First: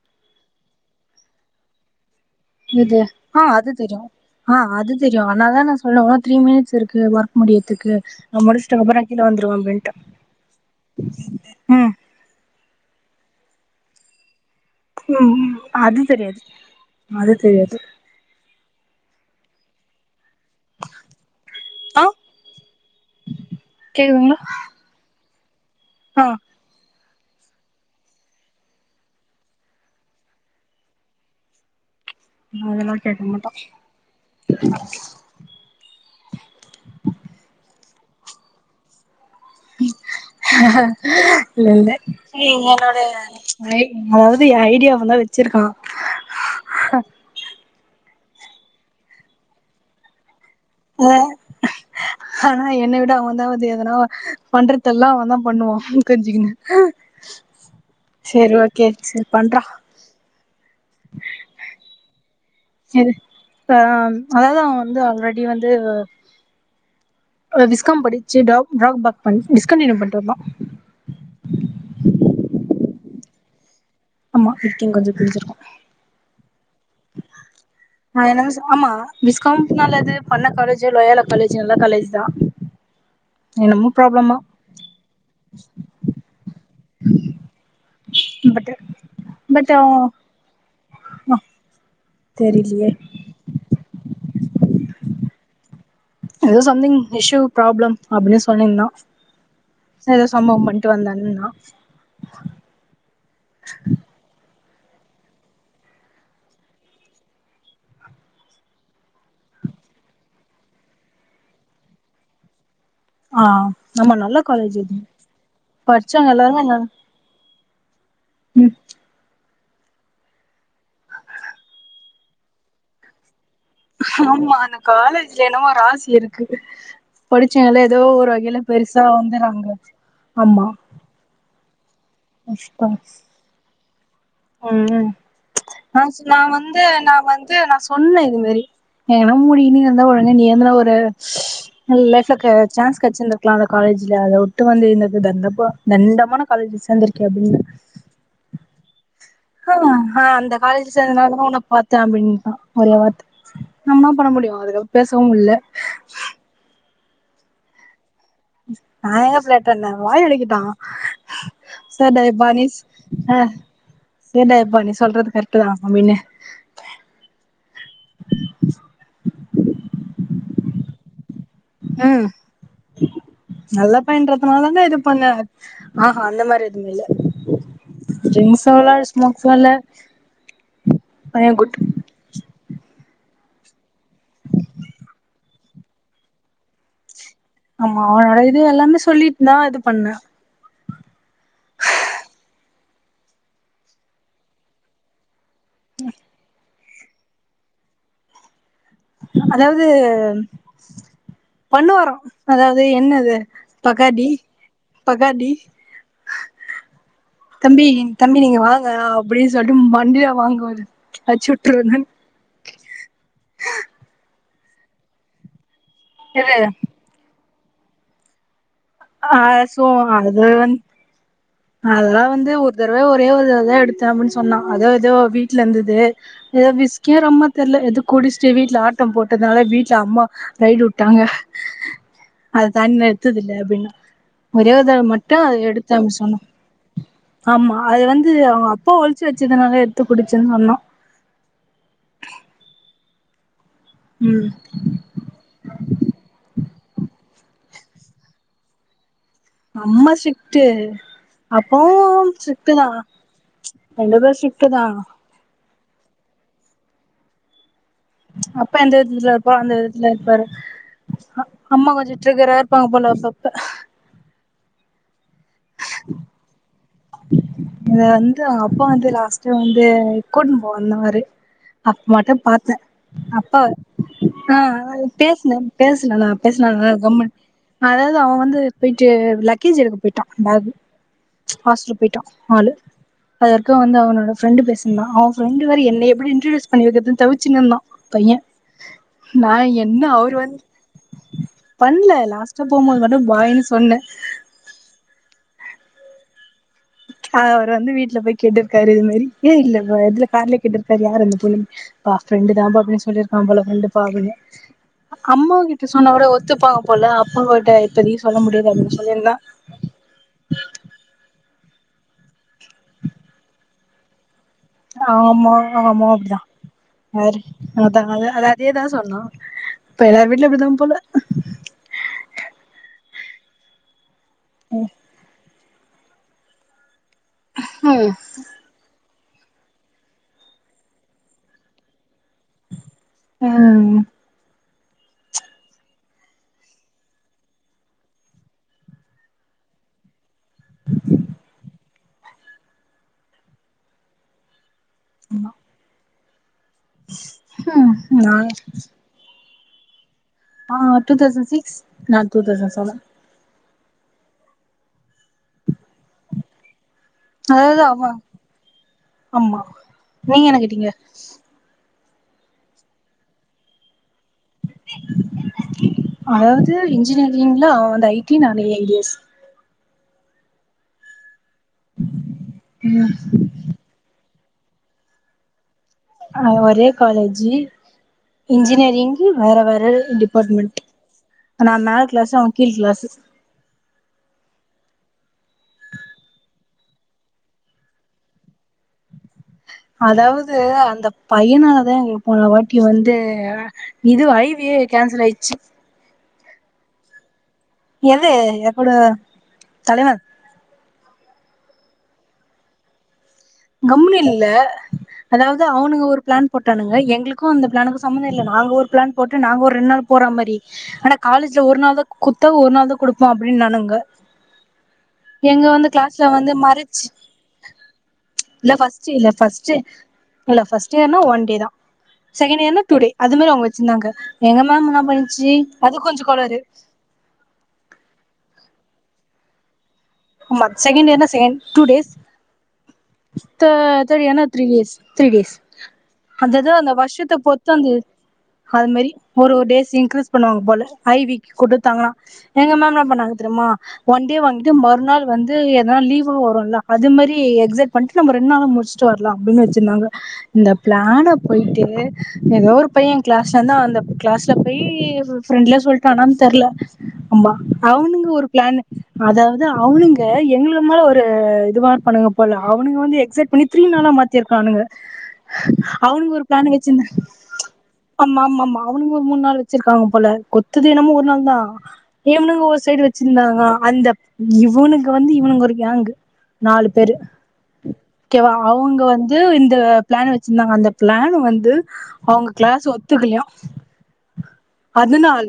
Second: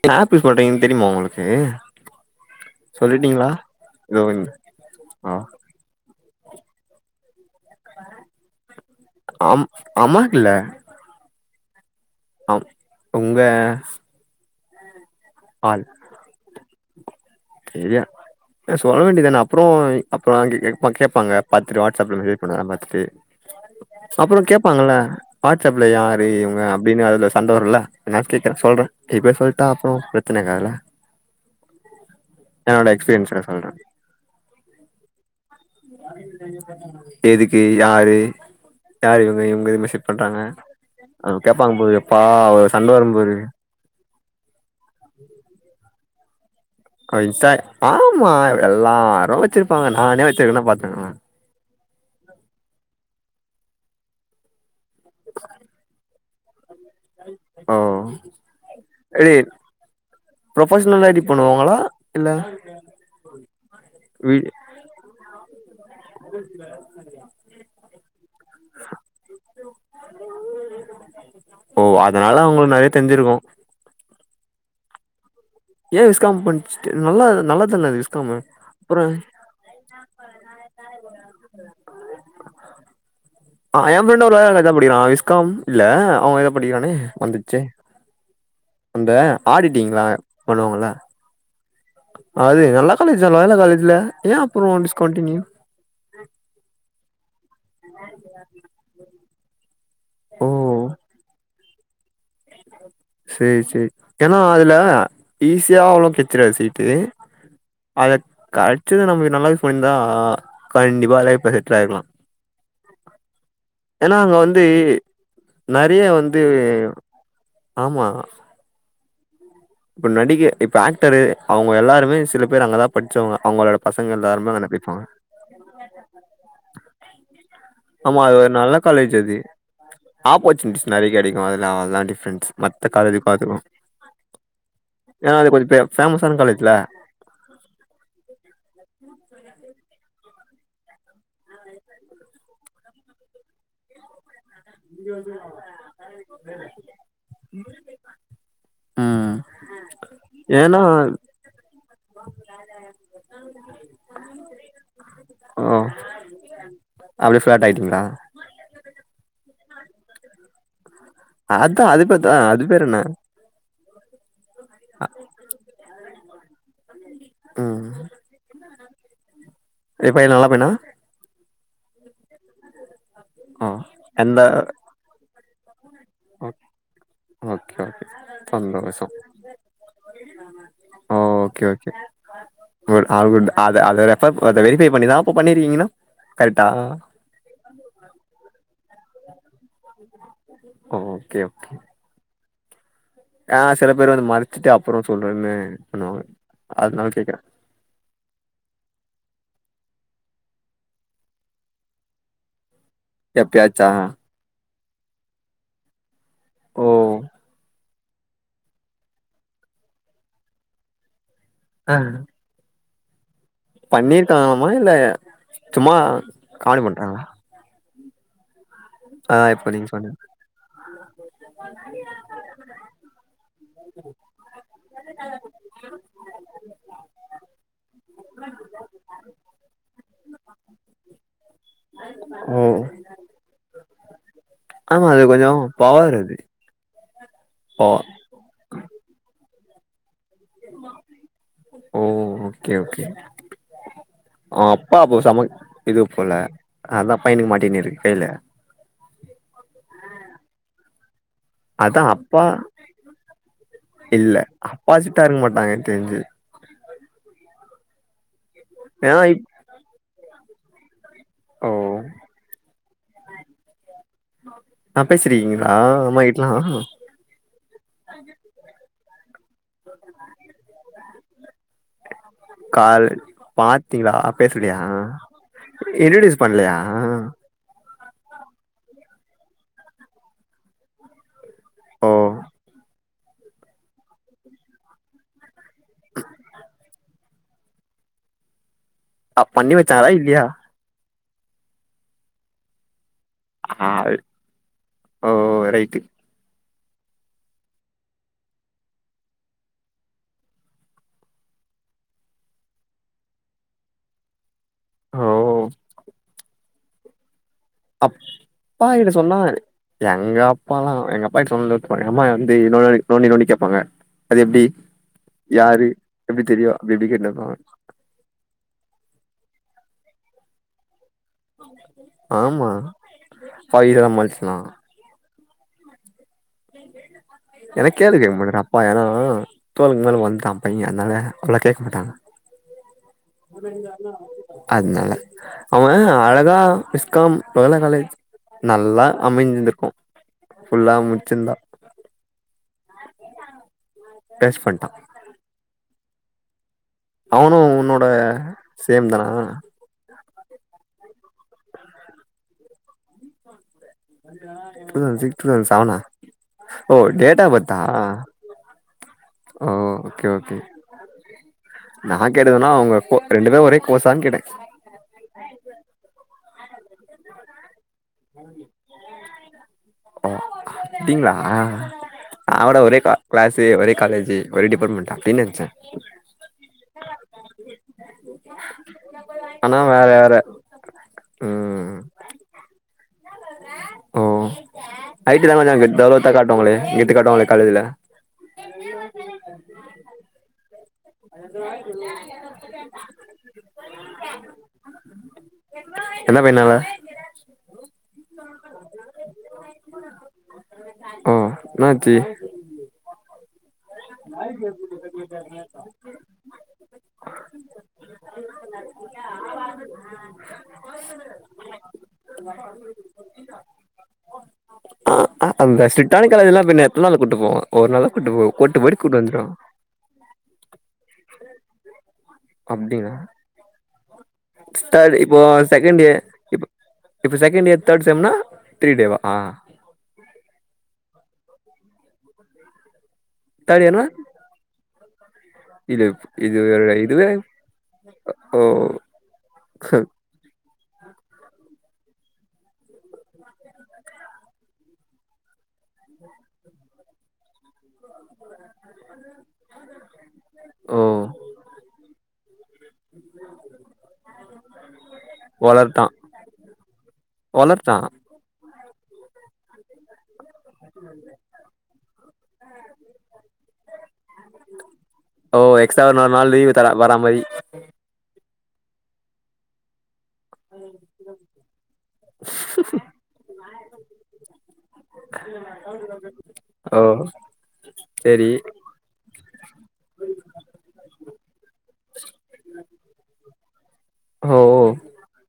இந்த Apple phone ring தெரிமா உங்களுக்கு இது ஆ சொல்லிட்டீங்களா அது தெரியு இதோ இந்த ஆ அது தெரியு ஆ அதனாலதா நா சொல்ல ஒ த்ரீ மினிட்ஸ் இருக்கு வொர்க் முடியதுக்கு நா முடிச்ட்டக்கப்புறோ கீழ வந்துருவ அம் அப்டின்ட்டே அம்மாக்கு இல்ல ஹ ஒர் உங்க ம் ஆள் அது தெரியாது அது தெரியாது ஏ சொல்ல வேண்டியதான அப்புறோ அப்ரோ அங்க கே கேப் பாங்க பாத்துட்டு ஆ வாட்ஸ்அப்ல மெசேஜ் பண்ணதலாம் பாத்துட்டு கேக்குதுங்களா அப்ரோ கேட்பாங்கல்ல வாட்ஸ்அப்ல யாரு ஆ இவுங்க அப்டின்னு ல சண்ட வருல நா கேக்கறன் சொல்றன் இப்பயே சொல்ட்டா அப்ரோ பிரச்சன ஆகாதுல அதெல்லா கேக்க மாட்டோ எதுக்கு யாரு யாரு இவ கேப்பாங்க இல்லல்ல பாரு எப்பா ஒரு சண்ட என்னோட வரும் பாரு ஐ டி அதாவது ஐ டி ய அவந்தா வச்சிருக்கா [unintelligible] ஆமா எல்லாரு வச்சிருப்பாங்க நானே வ அ ஆனா என்னை விட அவ அதாவுது எதனா பண்ற தெல்லா அவ தா பண்ணுவா கஞ்சிகினு ஓ ஓகே சேரி ஐ டி பண்றா ப்ரொபஷனல் ஐ டி பண்ணுவாங்களா இல்ல எது ஆ வீ அதாது அவ வந்து ஆல்ரெ டி வ விஸ்காம் படிச்சு ட்ரா ட்ராபேக் டிஸ்கன்டினியூ பண்ட்டு வந்தா செஞ்சிருக்கோ ஆமா விக்கி கொஞ்ச கிளிஞ்சிருக்கு ஏ விஸ்காம் பண் என்னது ஆமா அப்புற விஸ்காம் பண்ண காலேஜ் லோயால காலேஜ் நல்ல காலேஜ் தான் ஆ என்னமோ என் ஃப்ரெண்ட் ப்ராப்ளமா லயோலா காலேஜ் தான் படிக்கிறான் விஸ்காம் இல்ல அவங்க எதா படிக்கிறானே மறந்துச்சு பட் அந்த ஆடிட்டிங்லா பண்ணுவாங்கள ம் அது நல்ல காலேஜ்ல லயோலா காலேஜ்ல ஏன் அப்புறம் டிஷ் கண்டிணியூ ஏதோ சம்திங் இஷ்யூ ப்ராப்ளம் அப்டின்னு சொல்லிருந்தா ச ஏதோ ஓ சம்பவம் பண்ட்டு வந்தானுன்னா சரி சரி ஏனா அதுல ஈஸியா அவ்ளோ கிட்ச்சிடிது சீட்டு அத கடைச்சது நமக்கு நல்லா யூஸ் பண்ணியிருந்தா கண்டிப்பா லைஃப் ல செட்டல ஆயீரூக்கலா ஆ நம்ம நல்ல காலேஜ் இது நெறைய படிச்சவங்க வந்து எல்லாருமே என்ன ஆமா ம் இப்ப நடிகை இப்ப ஆக்டரு அவங்க எல்லாருமே சில பேர் அங்கதான் பச்சவங்க அவங்களோட பசங்க எல்லாருமே ஆமா அங்கன அந்த படிப்பாங்க காலேஜ்ல என்னோவோ ராசி இருக்கு படிச்சங்கால ஏதோ ஆமா ஒரு அது வகையில நல்ல பெருசா காலேஜ் அது வந்துறாங்க ஆமா [unintelligible] ஃப்ரெண்ட்ஸ் மத்த காலேஜக்கு பாக் ம் பே ந ஃபேமஸான நான் காலேஜ்ல வந்து நான் வந்து நான் சொன்னன் இது மாரி என்ன முடியினு ன ஒரு என்ன ஒரு ஸ்ஸ் லைப்க்கு சான்ஸ் கடச்சிருந்திருக்கலாம் காலேஜ் ல அத விட்டு வந்து இருந்தது தண்டமா தண்டமான காலேஜ்ல சேர்ந்திருக்கியே அப்படின்னு ஆ ஆ அந்த ஏன்னா காலேஜ்ல சேர்ந்தனால தான் உன்ன பார்த்தேன் அப்படின்தான் ஒரே வார்த்தை நம்ம என்ன பண்ண முடியும் அதுக்கப்பம் பேசவும் முல்ல அப்படிேயே ஃபிளாட் ஆயிட்டீங்களா நான் எங்க பிளாட்டானேன் வாயி அடக்கிட்டான் அதா அது சரிடா பேர்தா அது பானிஸ் பேர் என்ன ஆ சரிடா அப்பா பானி சொல்றது கரெக்ட் தான் அமீனு ம் இப்பன்ன நல்ல பையனா ம் ஓ நல்ல எந்த பயன்றதுனால தானா இது பண்ண ஆஹா அந்த ஓ மாதிரி எதுவுமே இல்ல ஓகே ஓகே ட்ரிங்க்ஸ் அல்ல சந்தோஷம் ஸ்மோக்ஸ் அல்ல பைய okay good okay good all good அத அத ரெஃபர் அத வெரிஃபை பண்ணிதான் அப்போ பண்ணிருக்கீங்கன்னா கரெக்டா ஆமா அவனோட இது எல்லாமே சு சொல்லிட்டு நா இது பண்ணே ஓ ஓகே ஓகே ஆஹ் சில பேர் வந்து மறச்சிட்டு அப்புறோ சொல்றேனு பண்ணுவாங்க அதுனால கேக்றே அதாவது பண்ணுவாரா அதா து என்னது எப்பயாச்சா பகடி பக்கடி ஓ தம்பி தம்பி நீங்க வாங்கணா அப்டின் சொல்ட்டு மண்டையில வாங்குவாரு அட்சுட்ருவனன் பண்ணிருக்கலாமா இல்ல சும்மா எது காமெடி பண்றாங்களா ஆ அதா இப்ப சோ நீங்க சொன்னீங்க அது வந் அதெல்லா வந்து ஒரு தடவ ஒரே ஒரு தடவதா எடுத்தே அப்டின் சொன்னா அது எதோ வீட்ல இருந்தது எதோ விஸ்கியோ ரம்மோ தெர்ல எதோ குடிச்சிட்டு வீட்ல ஆட்டம் போட்டனால வீட்ல அம்மா ரைடு உட்டாங்க ஓ அத தாண்டி நா எடுத்ததில்ல அப்டின்னா ஒரே ஒரு தடவ ஆமா அது மட்டு கொஞ்சோ அத எடுத்து பவர் அனுப்ப அது சொன்னா ஆமா அத பவர் வந்து அவங்க அப்பா ஒழிச்சு வச்ச துனால எத்துக் ஓ ஓகே ஓகே ம் அவ அப்பா அப்போ செம இது போல அதா பைய்னுக்கு மாட்டின்னுருக்கைலே அம்மா ஸ்ரிக்ட்டு அப்பாவு அதா அப்பா ஸ்ரிட்டு தா ரெண்டு பேரு ஸ்ரிட்டு தா தெர்ஞ்சிது அப்பா எந்த ஏன்னா விதத்துல இப் இருப்போ அந்த விதத்துல இருப்பாரு ஓ அம்மா கொஞ்சோ ட்ரிகராயிருப்பாங்க போல செத்தே அ பேசுறீங் ஆ அம்மாகிட்டலா இங்க வந்து அப்பா வந்து லா ஸ்டு வந்து கூட்ன்னு போவந்தாரு அப்ப மட்டு பாத்தே கால் அப்பா பாத்தீங்களா அ பேசலையா பேசுனே பேசுன நா இன்ட்ரடியூஸ் பண்லையா பேசுனால கம்முன் அதாவது அவ வந்து போயிட்டு லக்கேஜ் எடுக்க போயிட்டா பேகு ஹாஸ்டல் ஓ போய்ட்டா அதற்கு வந்து அவனோட ஃபிரெண்டு் பேசுனா அவ ஃபிரெண் இது மாரி என்னய எப்டி இன்ட்ருடியூஸ் பண்ணி வெக்குறது தவிச்சினிந்தா பைய நா அப்பண்ணி என்ன வச்சாரா அவரு இல்லியா வந்து பண்ல லாஸ்டா போபோது மட்டு பாய்னு சொன்ன பைக்கு அவர் வந்து வீட்டு்ல போய் கேட்டிருக்காரு இது மாரி ஏ இல்ல எதுல கார்ல கேட்டிருக்காரு யாரந்த பொண்ணு பா ஃபிரெண்டு தா பா அப்டின்னு சொல்லிருக்கா போல ஃபிரெண்டு பா அப்புனு ஓ அம்மா கிட்ட சொன்னாகூட ஒத்துப்பாங்க போ போல அப் அப்பா கிட்ட சொன்னா எங்க அப்பாலா எங்க அப்பாகிட்ட [unintelligible] அம்மா வந்து நோன்டி நோன்டி நோன்டி கேட்பாங்க ஆமா ஆமா அப்டிதா எப்டி தெரியு அப்டி இப்டி கேட்டுனு வேர இருப்பாங்க அதா அதா அதாது அதேதா சொன்னா இப்ப எல்லார் வீட்டுலயு அப்டிதா போல ஆமா [unintelligible] ம் [unintelligible] என்ன ம் கேள்வி கேக்க மாட்டாரு அப்பா ஏனா தோலுக்கு மேல வளந்துட்டா பைய அதனால அவ்ளா கேக்க மாட்டாங்க ம் [unintelligible] அத்னால அவுங்க அழகா விஸ்காம் லயோலா காலேஜ் நல்லா அமஞ்சந்திருக்கூ புஃல்லா முச்சிர்ந்தா பேஸ் ஃபண்டா அவனு ம் உன்னோட நா சேம் தனா ஆ அவ டூ தௌசண் சிக்ஸ் நா two thousand seven two thousand six [unintelligible] சவனா அதாவுது ஆமா ஆம்மா ஓ ஓகே நீங்க ஓகே என்ன கேட்டிங்க நா கேட்டதென்னனா அவுங்க போ ரெண்டு பேரு ஒரே கோர்ஸான் கேட்டே அதாவது இன்ஜினியரிங்ல அவ வந் ஐ டி நானு ஏ ஐ [unintelligible] எஸ் ஓ அப்டிங்ளா ஆ [unintelligible] ஒரே கிளாஸு ஒரே காலேஜு ஒரே டிபார்ட்மென்ட் அப்டினு நெனச்ச ஆ ஒரே காலேஜ் ஜி இன்ஜினரிங்கு வேற ஆனா வேற வேற டிபார்ட்மெண்ட் நா ம் மேல் கிளாஸு அ கீல் கிளாஸு ஓ ஐ டி தா கொஞ்சோ அங்க தவ்லோத்தா காட்டுவாங்ளே கெத்து காட்டுவாங்ளே காலேஜ்ல அதாவது அந்த பையனாலதா எங்குளுக் போன வாட்டி வந்து இது ஐ வியே கேன்சல் ஆயிச்சு என்ன பையனால எது எப்புடு தலைவ ம் என்னாச்சு கம்முண்னுயில்ல அதாவது அவனுங்க ஒரு பிளான் போட்டானுங்க எங்களுக்கூ அந்த பிளானுக்கு சம்மந்தோ இல்ல நாங்க ஒரு பிளான் போட்டு நாங்க ஒரு ரெண்ட் நாள் போற மாரி ஆனா காலேஜ்ல ஒரு நாள் தா குத்தா ஒரு நாள் தா குடுப்போ அப்டினானுங்க எங்க அந்த வந்து ஸ்ட்ரிட்டான கிளாஸ்ல வந்து காலேஜ்லா பின்ன எத்தன மறச்சு நாள் கூட்டு போவோ ஒரு நாள்ல கூட்டு போ இல்ல கூட்டு போயிட்டு ஃபர்ஸ்ட் கூட்டு இல்ல வந்துருவோ ஃபர்ஸ்ட் இல்ல ஃபர்ஸ்ட் இயர்ன்னா ஒன்டே தா செகண்ட் இயர்னா டூடே அப்டிங்களா அது மாரி அவுங்க வெச்சிருந்தாங்க தேர்ட் இப்போ செகண்ட் இய கோளாறு இப்போ இப்போ செகண்ட் இயர் தேர்ட் செம்னா த்ரீ டேவா ஆ ஆம்மா செகண்ட் இயர்னா சேம் டூ டேஸ் த தெர்ட் இயர்னா த்ரீ டேஸ் த்ரி டேஸ் இது இது அததா அந்த இதுவே வருஷத்த பொருத்து அந்த ஓ அது மாரி ஒரு ஒரு டேஸ் இன்கிரீஸ் பண்ணுவாங்க போல ஐ விக்கு குடுத்தடுத்தாங்கனா எங்க மேம் என்னா பண்ணாங்க தெரியுமா ஒன் டே வாங்கிட்டு மறுநாள் வந்து எதனா லீவு வரும்ல அது மாரி எக்ஸக்ட் பண்ட்டு நம்ப ரெண்ட் நாள்ள முடிஸ்ட்டு வரலா அப்டின்னு வெச்சிருந்தாங்க இந்த ஓ பிளான போயிட்டு எதோ ஒரு பையன் கிளாஸ்லந்தா அந்த கிளாஸ் ட போயி ஸ் ம் ஃபிரெண்ட்ல வளர்ட்டா சொல்ட்டானான் தெர்ல ஆமா வளர்ட்டா அவனுங்க ஒரு பிளான்னு அதாவது அவனுங்க அ எங்களுக்கு மேல ஒரு இது மார் பண்ணுங்க போல அவனுங்க வந்து எக்சட் பண்ணி த்ரி நாளா மாத்திருக்கானுங்க ஓ எக்ஸ்ட்ரா அவுனுங்க நாலு ஒரு நாள் பிளான் லீவு தர வெச்சிந்த வரா மாரி ஆமா ஆமா ஆமா அவனுங்க ஒரு மூணு நாள் வெச்சிருக்காங்கப் போல கொத்ததே என்னமோ ஒரு நாள் தா இவனுங்க ஒரு சைடு வெச்சிந்தாங்க அந்த இவனுங்க வந்து இவனுங்க ஒரு கேங்கு நாலு ஓ பேரு கேவா சேரி அவுங்க வந் து இந்த ப்ளேன் வச்சிருந்தாங்க அந்த பிளான் வந்து அவுங்க கிளாஸ் ஒத்துக்கல்யா ஓ அதுனால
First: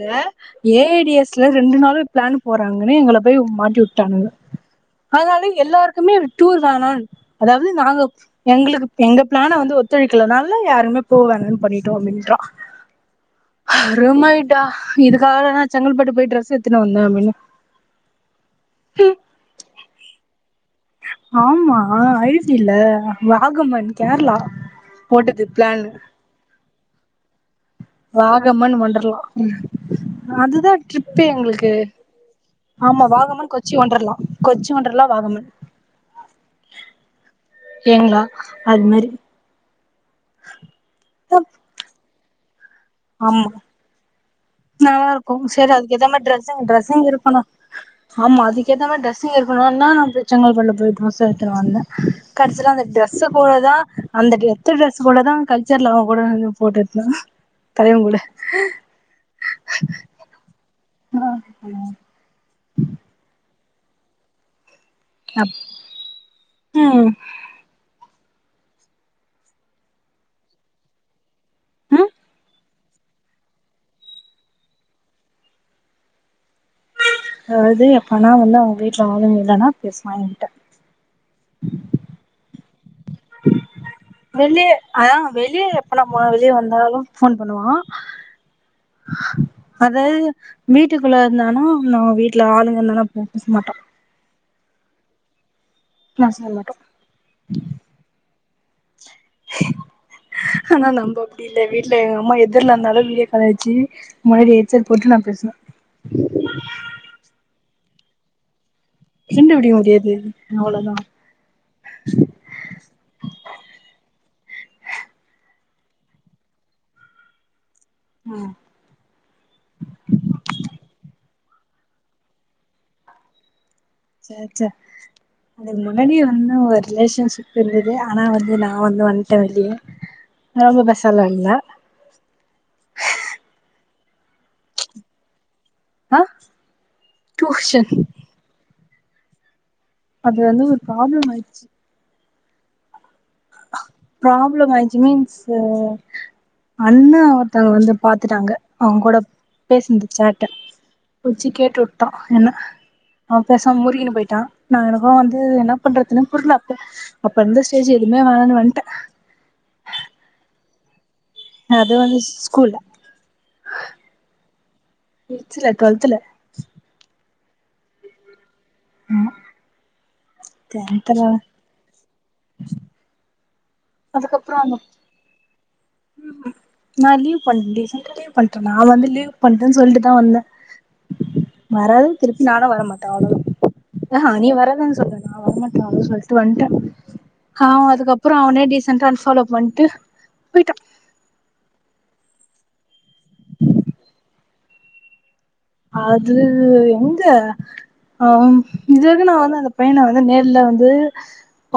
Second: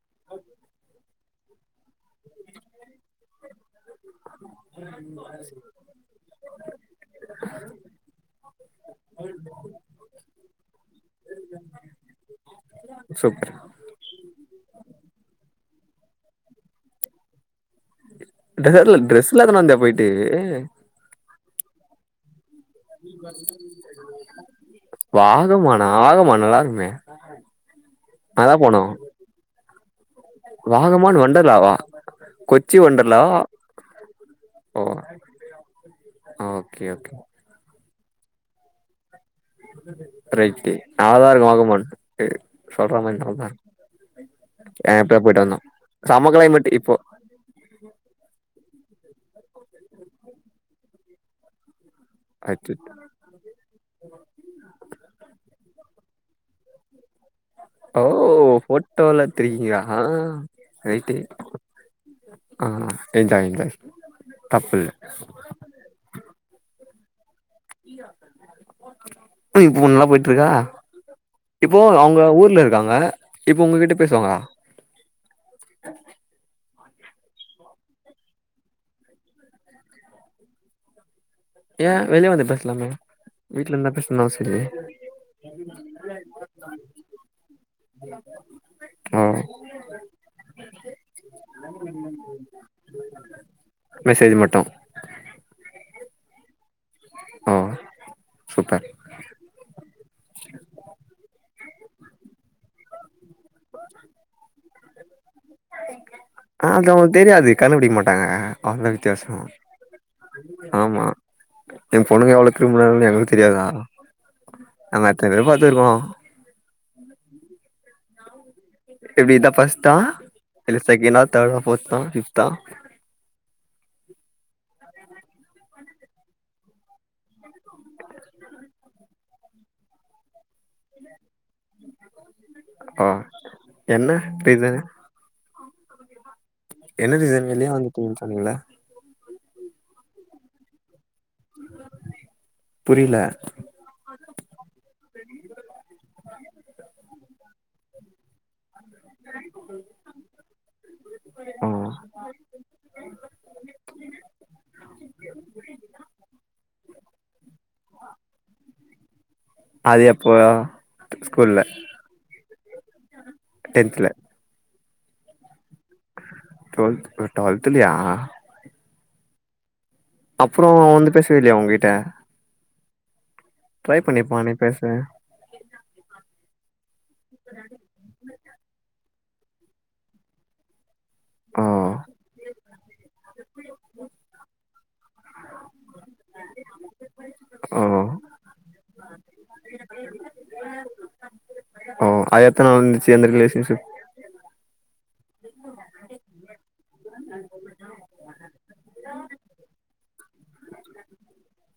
ஏஏடிஎஸ்ல ரெண்டு நாள்ளு ப்ளேன் போறாங்கன்னு எங்கள போய் மாட்டி உட் டாங்க அத்னால எல்லாருக்குமே டூர் தானால் அதாவ்து நாங்க எங்ளுக்கு எங்க ப்ளான வந்து ஒத்துழைக்கலனால யாருமே போ வேணானு பண்ணிட்டோ அப்டின்றா சூப்பர் அருமைடா இதுக்காகதா செங்கல்பட்டு போய் ட்ரெஸ் எடுத்துனு வந்த அப்டினு [unintelligible] டிரெஸ்லா எத்துனு வந்யா போய்ட்டு ஆமா ஐஸ் போட்டது பிளான் வாகமானா ஆகமான் நல்லாருக்குமே வாகமன் வொண்டுர்ளா அதுதா வாகமான் ட்ரிப்பே எங்ளுக்கு வண்டர்லாவா கொச்சி ஆமா வண்டர்லாவா வாகமன் கொச்சி ஒன்ருலா கொச்சி ஓ ஒன்ருலா வாகமன் ஓகே ஓகே ஏங்கணா அது மாரி ரைட்டு ந [unintelligible] ல்லாதாருக்கு வாகமான் சொல்ற மாரி ஆமா நல்லாதா இருக்கு ஆ நல்லா இப்பதா இருக்கும் போயிட்டு வந்தோ செரி அதுக்கேத்த மாரி செம ட்ரெஸ்ஸிங் கிளைமேட் இப்போ ட்ரெஸ்ஸிங் இருக்கணும் ஆமா அதுக்கேத்த மாரி ட்ரெஸ்ஸிங் இருக்கணும் என்னான்னா போய் செங்கல்பட்டுல போய் ட்ரெஸ்ஸ எடுத்துட்டு வந்தே கடைசில அந்த அச்சச்சோ டிரெஸ்ஸ போடதான் அந்த எத்தன டிரரெஸ்ஸு கூடதா கல்ச்சர்ல பொடவைலயும் போட்டோ எடுத்தானா ஓ போட்டோ எல்லா எடுத்திருக்கீங்களா ரைட்டு நா யுமோ [unintelligible] ஆ என்ஜாய் என்ஜாய் தப்பில்ல அப் ம்ம் இப்பயு போனெல்லா போயிட்டு இருக்கா இப்போவு ம் அவுங்க ஊர்ல இரு இருக்காங்க இப்போ உங்ககிட்ட பேசுவாங்களா அது எப்பனா வந்து அவுங்க வீட்டுல ஆளுங்க இல்லனா பேசுவா எங்கிட்ட ஏ வெளிய வந்து பேசலாமே வீட்ல இருந்தா பேசணுனு அவசிய இல்லயே வெள்ளிய அதா வெளிய எப்பலா போனா வெளிய வந்தாலு ஃபோன் பண்ணுவா ஓ அதாது வீட்டுக்குள்ள இருந்தானா நா வீட்ல ஆளுங்க இருந்தா போ பேச மாட்டோ மெசேஜ் மட்டு நா சொல்லாட்டு ஓ சூப்பர் ஆனா நம்ப அப்டி இந்த வீட்ல எங்கம்மா எதுர்ல இருந்தாலு வீடியோ கால வெச்சு முன்னாடி ஹெட்செட் போட்டு நா பேசுவே டாங்க அவ்ளோ வித்தியாசோ ஃப்ரெண்டு பிடிக்க முடியாது அவ்ளோதா ஆமா என் பொண்ணுங்க எவ்ளோ கிரிமுனல் னு எங்களுக்கு தெரியாதா நாங்க எத்தனை பேரு பாத்து இருக்கோ உம் எப்டி இதா ஃபஸ்டா இல்ல செகேண்டா தேர்டா ஃபோர்தா பிஃப்தா சே சே அதுக்கு முன்னாடியே வந்து ஒரு ரிலேஷன்ஷிப் இருந்தது ஆனா வந்து நா வந்து வந்துட்டே வெளிய ரொம்ப பேசல்லா ஆ என்ன பெய்த ஆ என்ன ரீசன் வெளிய டியூஷன் வந்துட்டீனு சொன்னீங்கள அது வந்து ஒரு ப்ராப்ளம் ஆயிடுச்சு புரியல பிராப்ளம் ஆயிச்சு மீன்ஸ்சு அண்ணா ஒருத்தவுங்க வந்து பாத்துட்டாங்க அவுங்ககூட பேசுன இந்த சேட்ட புடிச்சி ஆ கேட்டு விட்டா என்ன அவ பேசா முருகினு போயிட்டா நா எனக்கு வந்து என்ன பண்றதுனு புரில அப்போ அப்ப இருந்து ஸ்டேஜு எதுமே வேணானு வன்ட்ட அது எப்போ ஸ்கூல்ல அது வந்து ஸ் கூல்ல டென்த்ல ம் சில டூ ட்வெல்த்ல டூவல்துலையா ஆமா அப்புறம் வந்து டென்த்ல பேசவே இல்லையா உங்ககிட்ட ட்ரை பண்ணிப்ப நே அதுக்கப்புறோ அந்த பேச நா லீவ் பண்லேயே சாட்டர்டே பண்ட நா வந்து லீவு பண்றேன்னு சொல்லிட்டுதா வந்தே ஆ வராது திருப்பி நானு வரமாட்டே அவளோ தா ஆ அ நீ வரதான்னு சொல்லா நா வரமாட்டலனு சொல்லிட்டு வந்துட்ட ஆ ஓ அதுக்க அப்புறம் அவனே டிஸ் அன் ஃபாலோ பண்ட்டு போயிட்டா ஓ அது எத்தனநால்லருந்துச்சு அந்த ரிலேஷன்ஷிப் அது எங்க அ இது அது நா வந்து அந்த பையனா வந்து நேர்ல வந்து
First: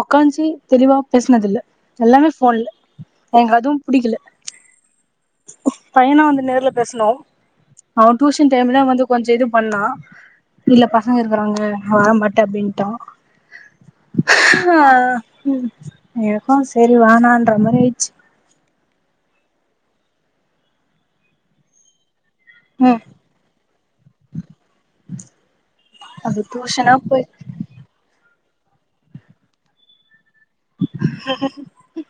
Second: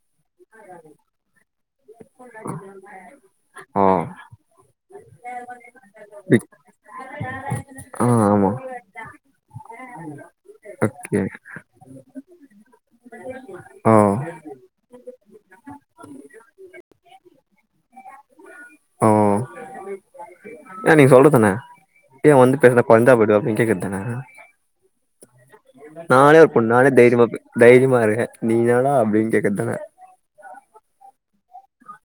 உங்காஞ்சி தெளிவா பேசனது இல்ல எல்லாமே போன்ல எங்க ஓ அதுவு பிடிக்கல பையனா வந்து பிக் நேர்ல பேசனு ஆ அவன் ஆமா டியூஷன் டைம்ல வந்து கொஞ்ச இது பண்ணா இல்ல பசங்க ஓகே இருக்குறாங்க வரமாட்டே அப்படின்ட்டா ஓ ஆ எனக்கு சரி வேணாரமாரியாச்சு ஓ ஏ நீ சொல்றதானே ஏ வந்து பேசுனா ம் கொறஞ்ச போய்டுவ அப்டின் கேக்குற்தான நானே அது ஒரு பொண் நானே டியூஷனா தைரியமா போய் போ தைரியமா இருக்கே நீ தான்டா அப்டின் கேக்குற்தான [inaudible]